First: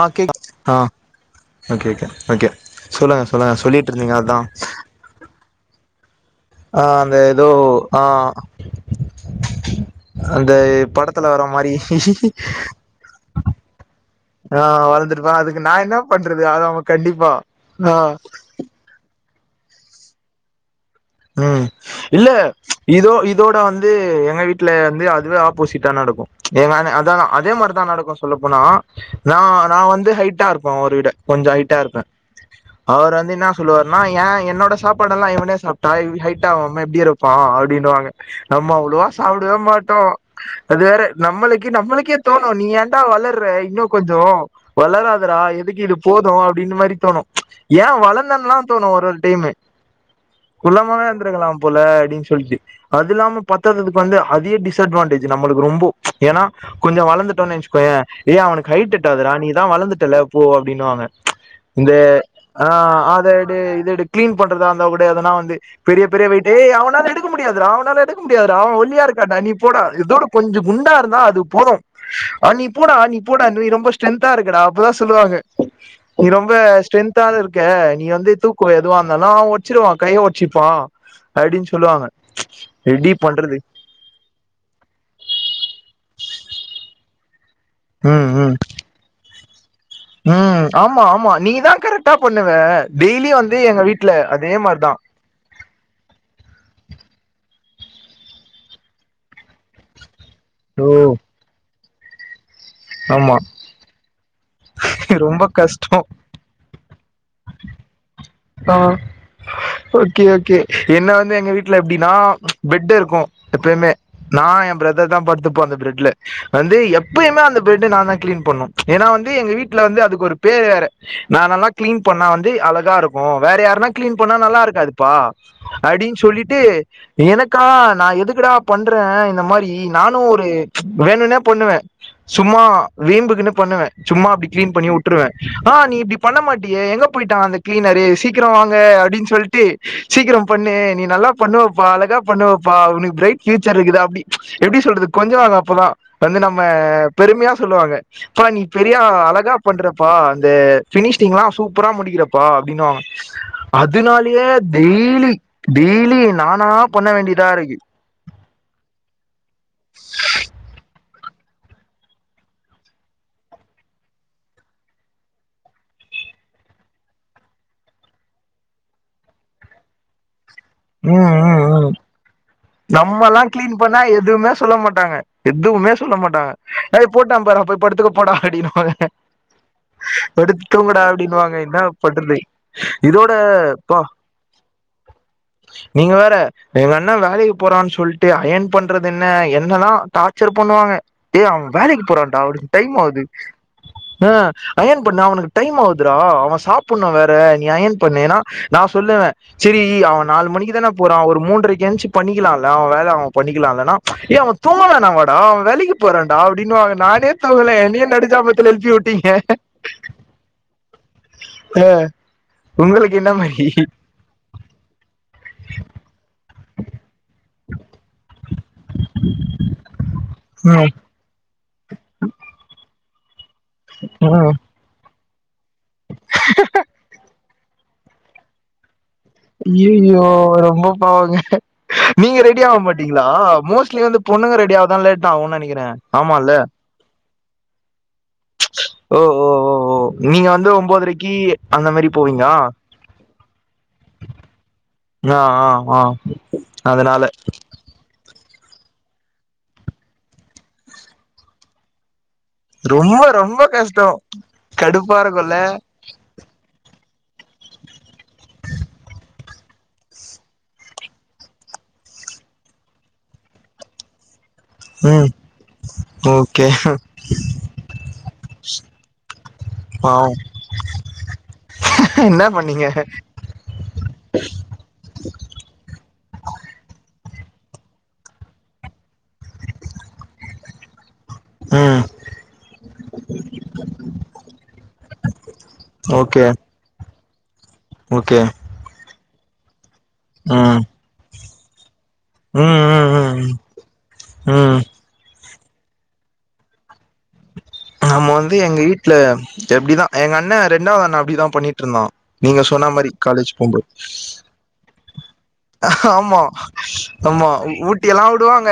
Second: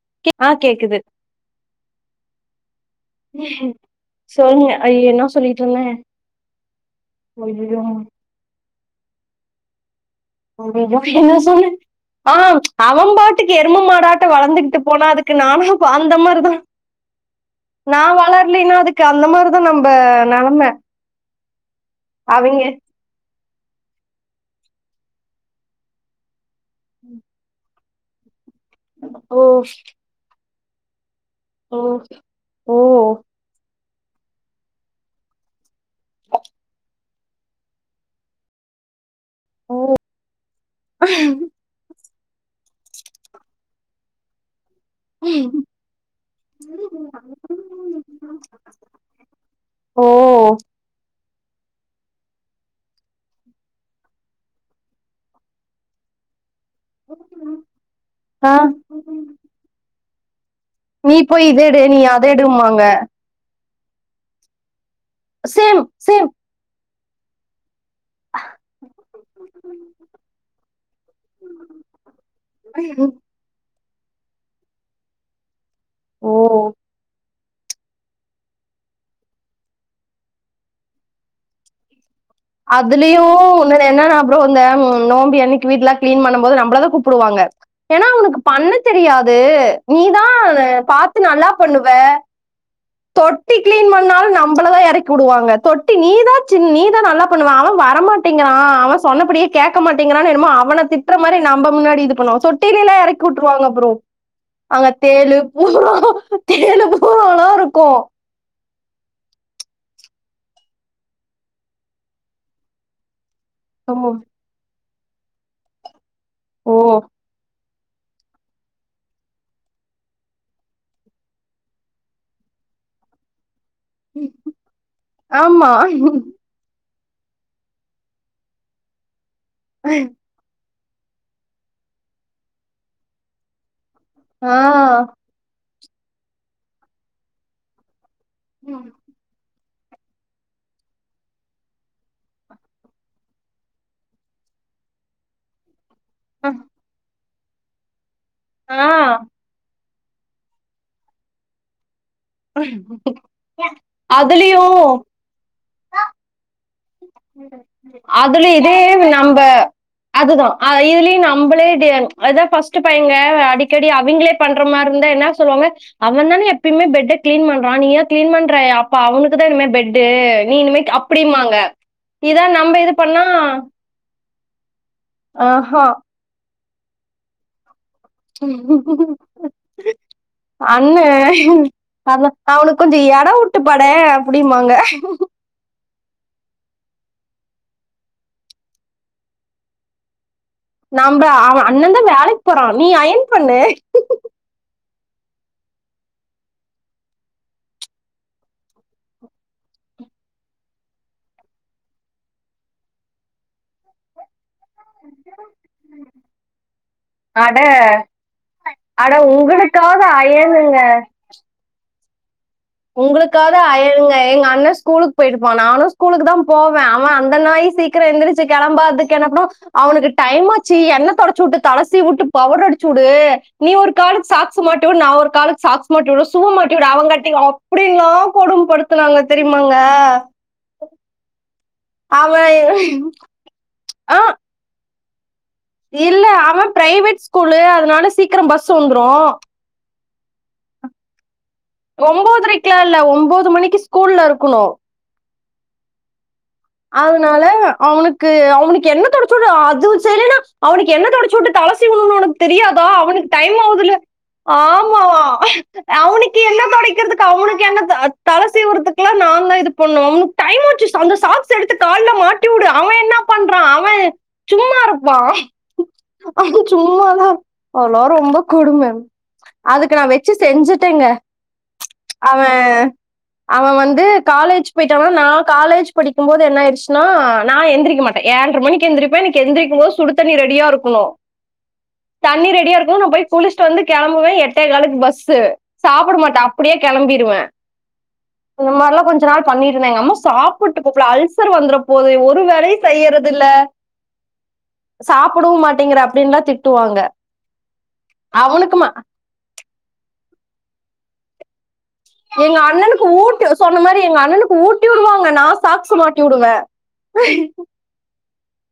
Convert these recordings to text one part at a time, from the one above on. ஆ cake ஆ okay okay okay சொல்லுங்க சொல்லுங்க சொல்லிட்ருந்தீங்க அதா அய்யய்ய என்ன சொல்லிட்ருந்தே ஆ அந்த ஏதோ ஆ அந்த ஐயையோ படத்துல என்ன வர்ற சொன்னே மாரி ஆ அவன் பாட்டுக்கு எரும மாடாட்ட ஆ வளந்துகிட்டு போனா வளந்திருப்ப அதுக்கு நானா நா ப- என்ன அந்த பண்றது மாரிதா அத அவ கண்டிப்பா, ஆ இல்லைன்னா அதுக்கு அந்த மாரிதா நம்ப நெலைம ம் இல்ல இதோ இதோட வந்து எங்க வீட்ல வந்து அதுவே ஆப்போசிட்டா நடக்கு எங்க அண்ண அதாதா அதே மாரிதா நடக்கு சொல்லப்போனா நா ஓ நா வந்து ஹைட்டா இருப்ப அவர விட கொஞ்சோ ஹைட்டா ஓ இருப்பே ஓ அவர் வந்து இன்னா சொல்லுவாருனா ஏ என்னோட சாப்பாடல்லா இவனே சாப் ட்டா ஹைட்டாவாம எப்டி இருப்பா அப்டின்னுவாங்க நம்ம அவ்ளேவா சாப்டவே மாட்டோ அது வேற நம்மளு க்கு நம்மளுக்கே தோணு நீ ஏண்டா வளர்ற இன்னு கொஞ்சோ வளராதடா எதுக்கு இது போது அப்டின்ன மாரி தோணு ஏ வளந்தன்லா தோணு ஒரு ஒரு டைமு ஓ குள்ளமாவே இருந்திருக்லா போல அப்டின்னு சொல்ட்டு அது இல்லாம பத்தாததுக்கு வந்து அதிக டிஸ்அட்வான்டேஜ் நம்ளுக்கு ரொம்போ ஏனா கொஞ்சோ வளந்துட்டோனு வச்சுகோயே ஏ ஆ அவனுக்கு ஹைட் எட்டாதுடா நீதா வளந்துட்டல போ அப்டின்னுவாங்க நீ போய் இது எடு இந்த நீ அத ஆ எடும்பாங்க அத எடு இது எடு கிளீன் பண்றதா இருந்தா கூட எதனா வந்து சேம் பெரிய பெரிய சேம் வெய்ட் ஏ அவனால எடுக் க முடியாதுடா அவனால எடுக்க முடியாதுடா அவ ஒல்லியா இருக்காண்டா நீ போடா இதோட கொஞ்சோ குண்டாருந்தா அது போது அ நீ போடா நீ போடா நீ ரொம்ப ஸ்டென்தா இருக்கடா அப்பதா சொல்லுவாங்க, நீ ரொம்ப ஓ ஸ்டென்த்தாகரு க்க நீ வந்து தூக்குவ எதுவாந்தாலு அவ ஒடச்சிருவா கைய ஒடச்சிப்பா அப்டின்னு சொல்லுவாங்க எப்டி அதுலயு பண்றது ஒண்ணு இப்ப என்னன்னா ப்ரோ இந்த நோம்பி அன்னிக்கி வீட்லா கிளீன் பண்ண போது நம்பளதா கூப்டுவாங்க ஏனா ம் அவனுக்கு ம் பண்ண தெரியாது நீதா ம் ஆமா பாத்து ஆமா நல்லா நீதா பண்ணுவ கரெக்டா பண்ணுவ டெய்லி தொட்டி வந்து எங்க கிளீன் வீட்ல பண்ணாலு அதே நம்பளதா மாரிதா எறக்கி வுடுவாங்க தொட் டி நீ தா சின் நீதா நல்லா பண்ணுவ அவ வரமாட்டேங்கிறா அவ சொன்னபடியே கேக்க மாட்டேங்கிறானு என்னமோ அவன ஓ திட்ற மாரி நம்ம முன்னாடி இது பண்ணுவாங் சொ டி டிலா ஆமா எறக்கிவுட்ருவாங்க அப்பரோ அங்க தேளு ரொம்ப பூரா கஷ்டோ தேளு பூராலா இருக்கு அ ஓகே ஓகே என்ன வந்து எங்க வீட்ல எப்டின்னா பெட் இருக்கு எப்பயுமே ஆமா. நா எ பிரதர் தா படுத்துப்போ அந்த பிரெட்ல ஓ! வந்து எப்பயுமே அந்த பெட்டு நா தா கிளீன் பண்ணு ஏனா வந்து எங்க வீட்ல வந்து அதுக்கு ஒரு பேர் வேற நா நல்லா கிளீன் பண்ணா வந்து அழகாருக் கு வேற யார்னா கிளீன் பண்ணா நல்லாருக்காதுப்பா ஆமா. அப்டின் சொல்லிட் டு எனக்கா நா எதுக்குடா பண்றே இந்த மாரி நானு ஒ வேணுனேப் பண்ணுவ சும்மா வீம்புக்குனு பண்ணுவ சும்மா அப்டி ஆ. க்ளீன் பண்ணி உற்றுவ ஆ நீ இப்டி பண்ண மாட்டியே எங்க போயிட்டா அந்த க்ளீனரு சீக்கரோ வாங்க அப்டின் சொல்ட்டு சீக்கரோ பண்ணு நீ நல்லா பண்ணுவப்பா அழகா பண்ணுவப்பா உனுக்கு ப்ரைட் ஃப்யூச்சருக்குது அப்டி எப்டி சொல்றது கொஞ்சுவாங்க அப்பதா வந்து நம்ம பெரும்மயா சொல்லுவாங்க ப்பா நீ ஆ. பெரியா அழகா பண்றப்பா அந்த ஃபினிஷ்டிங்லா சூப்பரா முடிக்கிறப் பா அப்டின்னுவாங்க அதுனாலியே அதுலயும் டெய்லி டெய்லி நானாப் பண்ண வேண்டிதா இருக்கு அதுல இதேவ் நம்ப அதுதா அ இதுலியு நம்பளே டி அதா ஃபஸ்ட்டு பையங்க அடிக்கடி அவிங்களே பண்ற மார் இருந்தா என்னா சொல்லுவாங்க அவ தான எப்பயுமே பெட்டக் க்ளீன் பண்றா நீயா க்ளீன் பண்ற அப்ப அவனுக்கு தா இன்மே பெட்டு நீ இனிமே ம் அப்டின்னுபாங்க ம் ம் இதா நம் நம்மல்லா க்ளீன் பண்ணா எதுவுமே சொல்ல மாட்டாங்க ஆஹா எதுவுமே சொல்ல மாட்டாங்க ஏய் போட்டா பார்‌ அங்க போய் படுத்துக்கோ படுத்து தூங்குடா அண்ணே அப்டின்னுவாங்க என்ன அதா பண்றது அவனுக்கு கொஞ்சோ எடோ இதோட வுட்டு படே ப்பா அப்டிம்பாங்க நீங்க வேற எங்க அண்ண வேலைக்கு போறான் சொல்ட்டு அயன் பண்றதென்ன என்ன தா டா ர்ச்சர் பண்ணுவாங்க நம்ப டே அவ அவே அண்ண தா வேலைக்கு போறான்டா போறா அவனுக்கு நீ டைம் ஆவுது அயன் பண்ணு அ அயன் பண்ணு அவனுக்கு டைம் ஆவ்துரா அவ சாப்புட்ணு வேற நீ அயன் பண்ணேன்னா நா சொல்லுவ செரி அவ நாலு மணிக்கு தான போறா ஒரு மூன்ரைக் ஏன்ச்சிப் பண்ணிக்கலால்ல அவ வேல அவ பண்ணிக்கலா இல்லன்னா ஏ அவ தூங்க வேணாவாடா அவ் வேலைக்கு போறான்டா அப்டின்வாங்க நானே அட தூங்கல என்னயே நடுஜாமத்துல எழுப்பியூட்டீங்க எனுக்காக அயனுங்க அ உங்களுக்காது அயனுங்க எங்க அண்ண ஸ்கூலுக் போயிருப்பா நானு ஸ்கூலுக்கு தா போவே அவ அந்த நாய் சீக்கரோ எழுந்துரிச்சி கெளம்பாதுக் கெளப்பனு அவனுக்கு டைம்மாச்சி எண்ண தொடச்சூட்டு தலசீவூட்டு பவ்ட்ரு அடிச்சூடு நீ ஒரு காலுக் சாக்ஸ்ஸு மாட்டி உடு நா ஒரு காலுக் சாக்ஸ் மாட்டி உடு சூவ மாட்டி உடு அவங்கட்டிக்கு அப்புடில்லா கொடும்படுத்துனாங்க தெரியும் ஐயையோ ரொம்ப பாவங்க நீங்க ரெடி ஆவ அவன் மாட்டிங்களா மோஸ்ட்லி வந்து ஆஹ் பொண்ணுங்க ரெடி ஆவதா லேட் ஆவுன் நெனைக்கிற இல்ல அவன் ப்ரைவேட் ஸ்கூலு அதனால சீக்கரோ பஸ் வந்துரு ஓ ஓ ஓ ஓ நீங்க வந்து ஒம்போதுரைக்கி ஒம்போதரைக்லா இல்ல ஒம்போது மணிக்கு ஸ்கூல்ல இருக்குனு நா ஆ ஆ அதனால அவுனுக்கு அவுனுக்கு என்ன தொடச்சு உடு அதுவு செய்லேனா அவ்னிக் என்ன தொடச்சு உட்டு தலசீவுணு நா அவ்னக் தெரியாதா ரொம்ப அவுனுக் டைம் ரொம்ப ஆவுதுல கஷ்டம் ஆமா கடுப்பா இருக்குல்ல அவுனுக்கு எ எண்ண தொடைக்றதுக்கு அவ்னுக் என்ன தல சீவ்றதுக்லா நான் தா இது பண்ணோ அவ்னுக் டைமாச்சு சா அந்த சாக்ஸ் ஸ எடுத்து கால்ல மாட்டி உடு அவன் என்ன பண்றான் அவன் ம் சும்மாருப்பான் ஓகே அவன் சும்மாதா அதளா ரொம்பக் கொடும அதுக்கு நா வெச்சு செஞ்சுட்டேங்க அவன் இன்னப் பண்ணிங்க அவன் வந்து காலேஜ் போய்ட்டான்னா நா காலேஜ் படிக் கும் போது என்ன ஆய்ட்ச்னா நா எந்துரிக்க மாட்ட ஏழ்ர மணிக்கி எந்துரிப்பேன் எனக் எந்திரிக்கும் போது சுடு தண்ணி ரெடியாருக்குணோ ம் தண்ணி ரெடியாருக்கும் நா போய் குளிச்ட்டு வந்து கெளம்புவே எட்டே காலுக்கு பஸ்ஸு சாப்புட மாட்டே ஓகே அப்டியே கெளம்பிடுவே ஓகே இந்த மாரிலா கொஞ்ச நாள் பண்ணிருந்த எங்கம்மா சாப்புட் ம் அல்சர் வந்துற போது ஒரு வேலயு ம் ம் செய்யறது இல்ல ம் ம் சாப்புடவு மாட்டேங்குறா அப்டின்னுலா திட்டுவாங்க நம்ம வந்து எங்க அவனுக்குமா வீட்ல எப்டிதா எங்க அண்ண ரெண்டாவது அண்ண அப்டிதா பண்ணிட்டு இருந்தா எங்க நீங்க சொன்ன அண்ணனுக்கு மாரி ஊட்டி காலேஜ் சொன்ன போம்போது மாதிரி எங்க அண்ணனுக்கு ஊட்டி விடுவாங்க நான் சாக்ஸ் மாட்டி ஆமா விடுவேன் ஆமா ஊட்டியல்லா விடுவாங்க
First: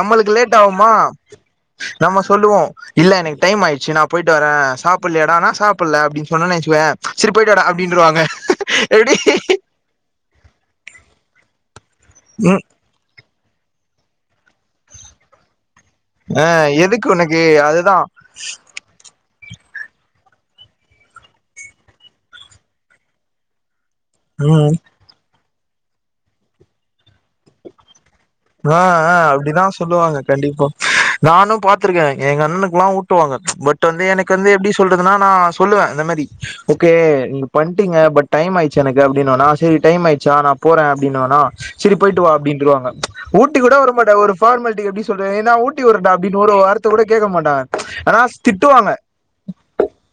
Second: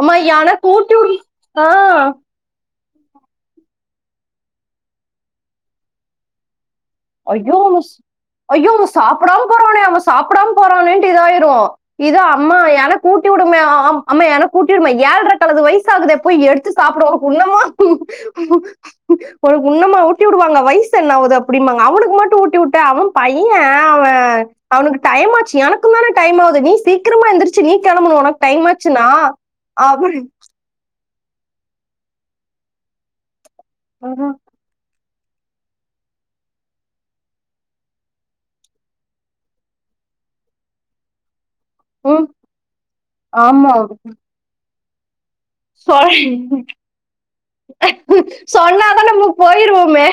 அம்மா லேட் எனக்கு ஆவுமா ஊட்டி விடு ஆஹ் நம்ம சொல்லுவோ இல்ல எனக்கு டைம் ஆய்ச்சு நா போய்ட்டு வர சாப்புல்லயாடா னா சாப்பல்ல அப்டினு சொன்ன வச்சிகோய அய்யோஸ் அய்யோ அவ சாப்புடாம எப்டி போறானே சாப்புடாம போறானேட்டு இதாயிரு இதா அம்மா எனக் ஊட்டி விடுமே அம்ம எனக்கு ஊட்டி விடும ஏல்ற கழுத வயசாகுதே போய் ஆ எடுத்து எதுக்கு சாப்புடுவ உனக்கு உன்னமா அதுதான் உனக்கு உண்ணமா ஊட்டி உடுவாங்க வயசு என்ன ஆவுது அப்டிம்பாங்க அவனுக்கு மட்டு ஊட்டி உட்ட அவ பைய அவ அ ம் அவனுக்கு டைம் ஆச்சு எனக்கு தானே டைம் ஆகுது நீ சீக்கிரமா எந்திரச்சு நீ கெளம்பணு உனக் ஆ ஆ அப்டிதா சொல்லுவாங்க கண்டிப்பா நானு பாத்துருக்க எங்க அண்ணனுக்குல்லா ஊட்டுவாங்க பட் வந்து எனக் வந்து எப்டி சொல்றதுனா நா சொல்லுவன் இந்த மாரி ஓகே நீங்க பண்ட்டிங்க பட் டைம் ஆய்ச்சி எனக்கு அப்டின்னுவானா சேரி டைம் ஆய்ட் ச்சா நா போற அப்டின்னுவனா சேரி போயிட்டு ம் வா அப்டின்றுவாங்க ஊட்டி ஆமா கூட உடமாட்டாங்க ஒரு ஃபார்மால்ட்டிக் எப்டி சொல்றத் ஏன்னா ஊட்டி சொல் உடட்டா அப்டின் ஒரு வார்த்த கூட கேக்க மாட்டாங்க ஆனா ஸ் திட்டுவாங்க சொன்னாதான் நம்ம போயிருவோமே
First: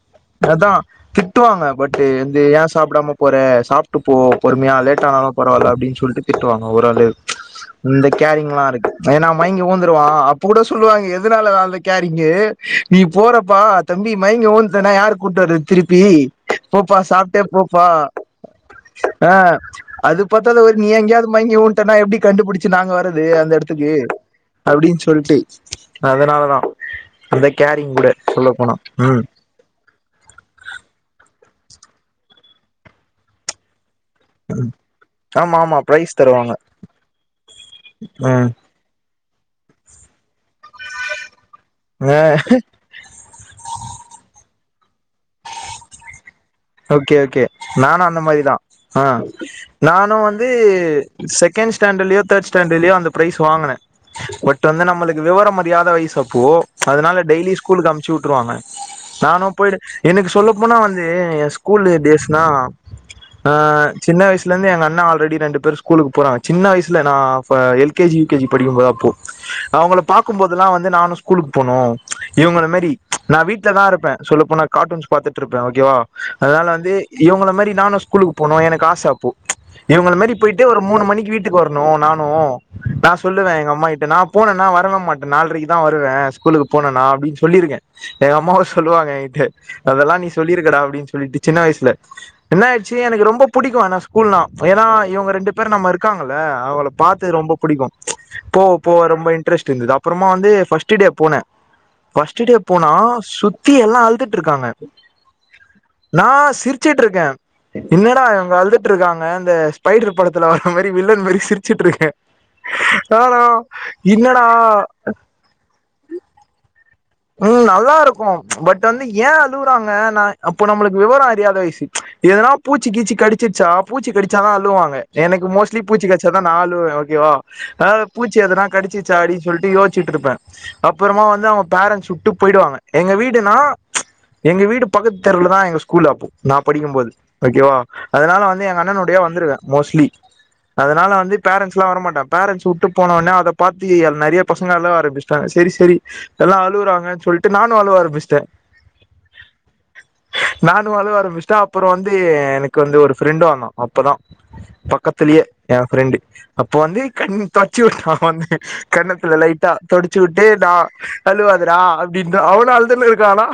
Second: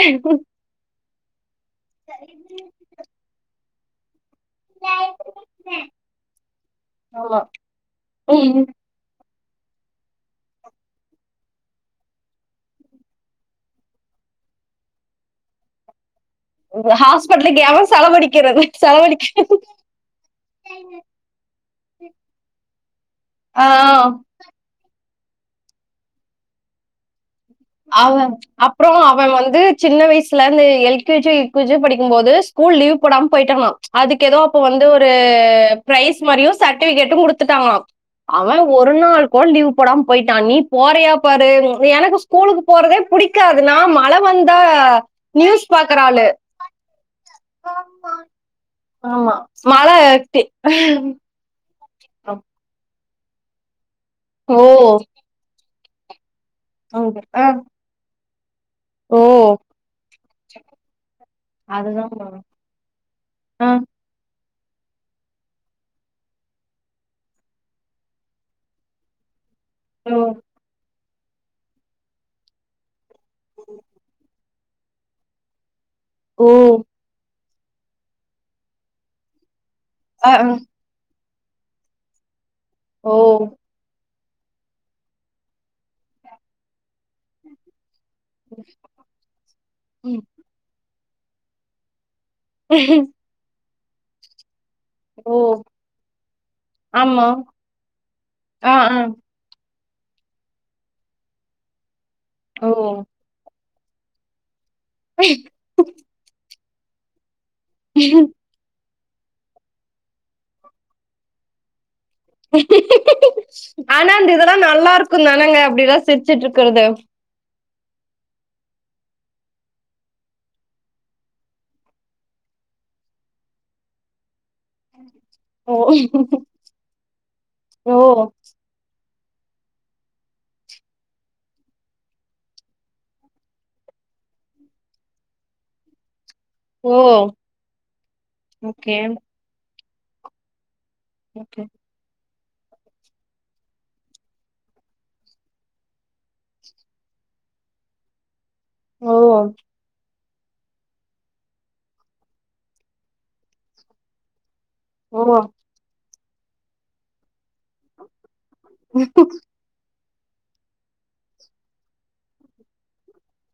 அதான் திட்டுவாங்க பட்டு் வந்து ஏன் சாப்டாம போற சாப் ட்டு போ பொறுமையா லேட் ஆனாலு பரவால்ல அப்டின் சொல்ட்டு திட்டு வாங்க ஓரளவு ஆமா இந்த கேரிங்லா இருக்கு ஏன்னா அவ் மய்ங்கி ஊந்துருவான் அப்ப கூட சொல்லுவாங்க எதுனால அந்த கேரிங்கு நீ போறப்பா தம்பி மயங்கி ஊன்டன்னா யாரு கூட்டு வர்ரது திருப்பி போப்பா சாப்ட்டே ஹாஸ்பிட்டலுக்கு போப்பா எவன் செலவழிக்கிறது செலவழிக்க ஆ அது பத்தாத ஒரு நீ எங்கேயாவது மங்கி ஊன்ட்டன்னா எப்டி கண்டுபுடிச்சு நாங்க வர்ரது அந்த ஆ எடத்துக்கு அப்டின்னு சொல்ட்டு அதனாலதா அந்த கேரிங் கூட அவ சொல்ல போனா அப்றோ அவ ம் வந்து சின்ன வயசுல இருந்த எல் கே ஜி யோ யூ கே ஜி யோ படிக்கும் போது ஸ்கூல் லீவ் போடாம போயிட்டேனா அதுக்கு ஏதோ அப்ப வந்து ஒரு ஆமா ஆமா ப்ரைஸ் மாரியு தருவாங்க சர்ட்டிஃபிகட்டு குடுத்துட்டாங்களா ம் அவன் ஒரு நாள் கோட லீவ் போடாம போயிட்டா நீ போறியா பாரு எனக்கு ஆ ஸ்கூ ல் போறதே புடிக்காது நா மழ வந்தா நியூஸ் பாக்குற ஆளு ஓகே ஓகே நானு அந்த மாரிதா ஆ ஆமா மழ நானு டி வந்து செக் செக்கண்ட் ஸ்டேன்டர்லயோ தேர்ட் ஸ்டேன்டர்லயோ அந்த ப்ரைஸ் வாங்குனே பட் ஓ வந்து நம்மளுக்கு விவரம் அறியாத வயசு அப்போ அதனால ஆ டெய்லி ஸ்கூலுக்கு அம்ச்சு உட்டுருவாங்க ஓ நானு போயிடு எனக்கு சொல்ல போனா வந்து எ கூல் டே அதுதா டேஸ்னா ஆ சின்ன வயசுலருந்து எங்க அண்ண ஆல்ரெடி ரெண்டு பேரு ஸ்கூலுக்கு போறாங்க சின்ன வயச்ல நா அப்ப L K G U K G படிக்குபோது அப்போ அவுங்கள பாக்குபோதுல்லா வந்து நானு ஸ்கூலுக்கு போனு இவுங்கள மாறி நா வீட்ல தா இருப்பே சொல்லப்போனா கார்ட்டூன்ஸ் பாத்துட்டு இருப்பே ஓகேவா ஓ அதனால வந்து இவுங்கள மாறி நானு ஸ்கூலுக்கு போனு எனக்கு ஆச அப்போ இவுங்கள ஆ மாறி ஆ போய்ட்டு ஒரு மூனு மணிக்கு வீட்டுக்கு வரணு நானு நா ஓ சொல்லுவ எங்க அம்மா கிட்ட நா போனேனா வரவே மாட்ட நால்ரைக்கு தா வருவே ஸ்கூலுக்கு போன நா அப்டின்னு சொல்லிருக்கே எங்க அம்மாவு சொல்லுவாங்க இத அதெல்லா ம். நீ சொல்லியிருக்கடா அப்டின்சு சொல்லிட்டு சின்ன வயச்ல என்னாச்சு எனக்கு ரொம்ப புடிக்கு ஆனா ஸ்கூல்னா ஏனா இவுங்க ஓ ரெண்டு பேரு நம்ம இருக்காங்கள்ள அவள ஆமா பாத்து ரொம்ப புடிக்கு போவ ஆ ஆ போவ ரொம்ப இன்ட்ரெஸ்ட் இருந்தது அப் றமா வந்து ஃபர்ஸ்டு டே போனே ஃபர்ஸ்டு டே ஓ போனா சுத்தி எல்லா அழுதுட் இருக்காங்க நா சிரிச்சுட் இருக்கே என்னடா இவுங்க அழுதுட் ருக்காங்க அந்த ஸ்பைடர் படத்துல்ல வர்ற மாறி வில்லன் மாறி சிரிச்சுட் இருக்கே ஆனா ஆனா அந்த என்னடா இதெல்லா நல்லா இருக்கு தானங்க அப்டிலா சிரிச்சுட்டு இருக்குறது ம் நல்லா இருக்கு பட் வந்து ஏ அழுவுறாங்க நா அப்போ நம்மளுக்கு விவரோ அறியாத வயசு எதுனாப் பூச்சி கீச்சி கடிச்சுச்சா பூச்சி கடிச் சா தா அழுவாங்க எனக்கு ஓ மோஸ்ட்லி பூச்சி கடிச்சா தா நா அழுவே ஓகேவா ஓ அதால பூச்சி எதுனா கடிச்சு ச்சா சொல்ட்டு யோச்சுட்டு இருப்பே அப்றமா வந்து அவுங்க பேரண்ட்ஸ் உட்டு போயிடுவாங்க எங்க வீடுனா எங்க வீடு பக்கத்து தெருல தா எங்க ஸ்கூல் அப்போ நா ஓ படிக்குபோது ஓகேவா அதனால வந்து எங்க ஓகே அண்ணனுடயே வந்துருவே மோஸ்ட்லி அதனால வந்து ஓகே பேரண்ட்ஸ்லா வர மாட்டாங் பேரண்ட்ஸ் வுட்டு போனோனே அத பாத்து நெறய பசங்க அழுவ ஆரம்பிச்சிட்டாங்க செரி செரி எல்லா அழுவுறாங் னு சொல்ட்டு நானு அழுவ ஆரம்பிச்சிட்டே ஓ நானு அழுக ஆரம்பிச்சிட்ட அப்றோ வந்து எனக்கு வந்து ஒரு ஃப்ரெண்டு வந்தா அப்பதா பக் ஓ கத்துலயே எ ஃப்ரெண்டு அப்போ வந்து கண்ணு தொட்ச்சு வுட்டா வந்து கன்னத்துல லைட் டா தொடிச்சு வுட்டு நா அழுவாதடா அப்டினா அவனு அழுதுனுருக்கா ஆனா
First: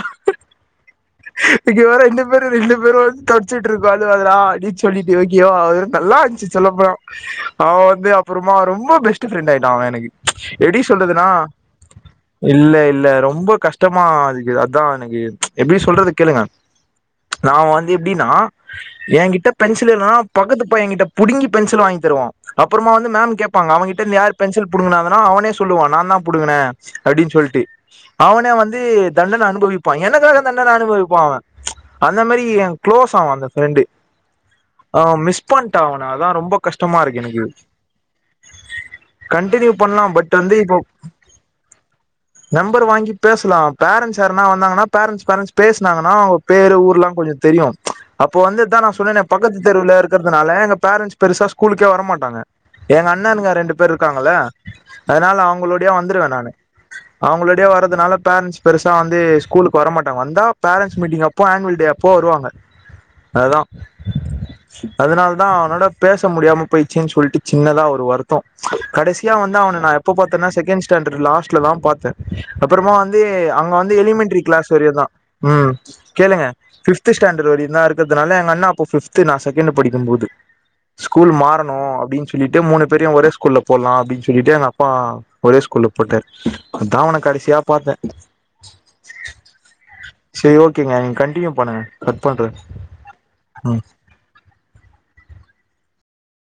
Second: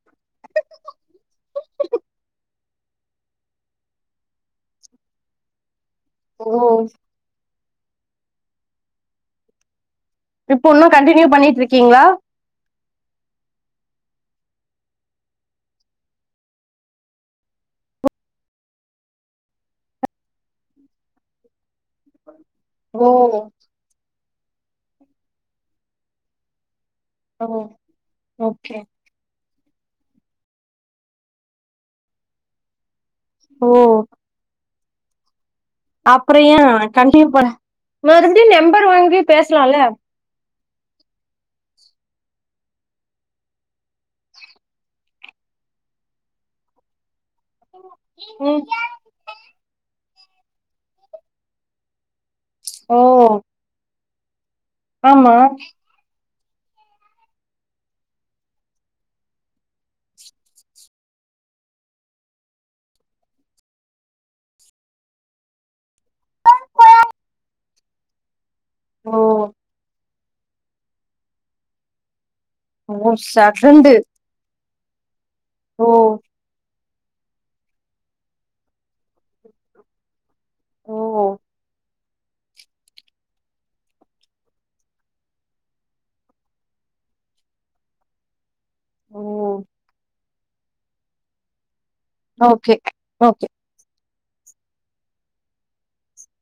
[inaudible] இங்க வேற ரெண்டு பேரு ரெண்டு பேரு வந்து தொச்சிட்டு இருக்கோ அழுவாதடா அப்டின்னு சொல்லிட்டு ஓகேவா நல்லா ஓ இருந்துச்சு சொல்லப்ப அவ வந்து அப்புறமா ரொம்ப பெஸ்ட் ஃப்ரெண்ட் ஆயிட்டா அவே எனக்கு இப்ப எப்டி இன்னு கண்டினியூ சொல்றதுன்னா பண்ணிட்டு இருக்கீங்ளா இல்ல இல்ல ரொம்ப கஷ்டமாதுக்கு அதா எனக்கு எப்டி சொல்றது கேளுங்க நா வந்து எப்டினா ஏ கிட்ட பென்சில் இல்லனா பக்கத்து பையேகிட்ட புடுங்கி பென்சில் வாங்கி தருவா அப்புறமா ஓ வந்து மேம் கேப்பாங்க அவேகிட்டருந்து யாரு பென்சில் புடுங்குனாகனா அவனே சொல்லுவா நா தா புடுங்குனே அப்டின் ஓ சொல்ட்டு அவனே ஓகே வந்து தண்டன அனுபவிப் பா எனக்காக தண்டன அனுபவிப்பா அவே அந்த மாறி எ குளோஸ் ஆவா அந்த ஓ ஃப்ரெண்டு அத அவே மிஸ் பண்ட்டே அவன அதா அப்றோ ரொம்ப ஏ கஷ்டமா இருக்கு கண்டினியூ எனக்கு பண்ண மறுபடியு நம்பர் வாங்கி கண்டினியூ பேசலால்ல பண்லா பட் வந்து இப்போ நம்பர் வாங்கி பேச்லா பேரண்ட்ஸ் யாருனா வந்தாங்கன்னா பேரண்ட்ஸ் பேரண்ட்ஸ் பேசுனாங்கன்னா அவுங்க பேரு ஊர்லா கொஞ்சோ தெரியு அப்ப வந்து ம் இதா நா சொன்னேன பக்கத்து தெருவுல இருக்கறதுனால எங்க பேரண்ட்ஸ் பெருசா ஸ்கூலுக்கே வர மாட்டாங்க ஓ எங்க அண்ணுங்க ரெண்டு பேர் இருக்காங்கள அதனால ஆமா அவங்களுடையே வந்துருவேன் நானு அவங்களுடையே வரதுனால பேரண்ட்ஸ் பெருசா வந்து ஸ்கூலுக்கு வர மாட்டாங்க வந்தா பேரண்ட்ஸ் மீட்டிங் அப் ப்போ ஆன்வள்டே அப்போ வருவாங்க ஆ அததான் அதனால தான் அவனோட பேச முடியாம போயிச்சேன் சொல்ட்டு சின்னதா ஒரு வரு தோ ஓ கடைசியா வந்து அவன நா எப்ப பாத்தன்னா செகண்ட் ஸ்டாண்டர்ட் லாஸ்ட்ல தான் பாத்தேன் அப்புறமா ஓ வந்து ச அங்க ஃப்ரெண்டு வந்து இலிமெண்ட்ரி கிளாஸ் வரைதான் உம் ஓ கேளுங்க பிஃப்த் ஸ்டாண்டர் வரை தான் இருக்கதுனால எங்க அண்ணா அப்ப பிஃப்து நான் செகண்ட் படிக்கும் போது ஓ ஸ்கூல் மாறணும் அப்டின் சொலிட்டு மூணு பேரையும் ஒரே ஸ்கூல்ல போடலாம் அப்படின்னு சொல்லிட்டு எங்க அப்பா ஒரே ஸ்கூல்ல போட்டாரு அப்போ தான் கடைசியா பாத்தேன் ஓ சேர் ஓகேங்க நீங்க கண்டினியூ பண்ணுங்க கட் பண்ற ஓகே ஓ ம்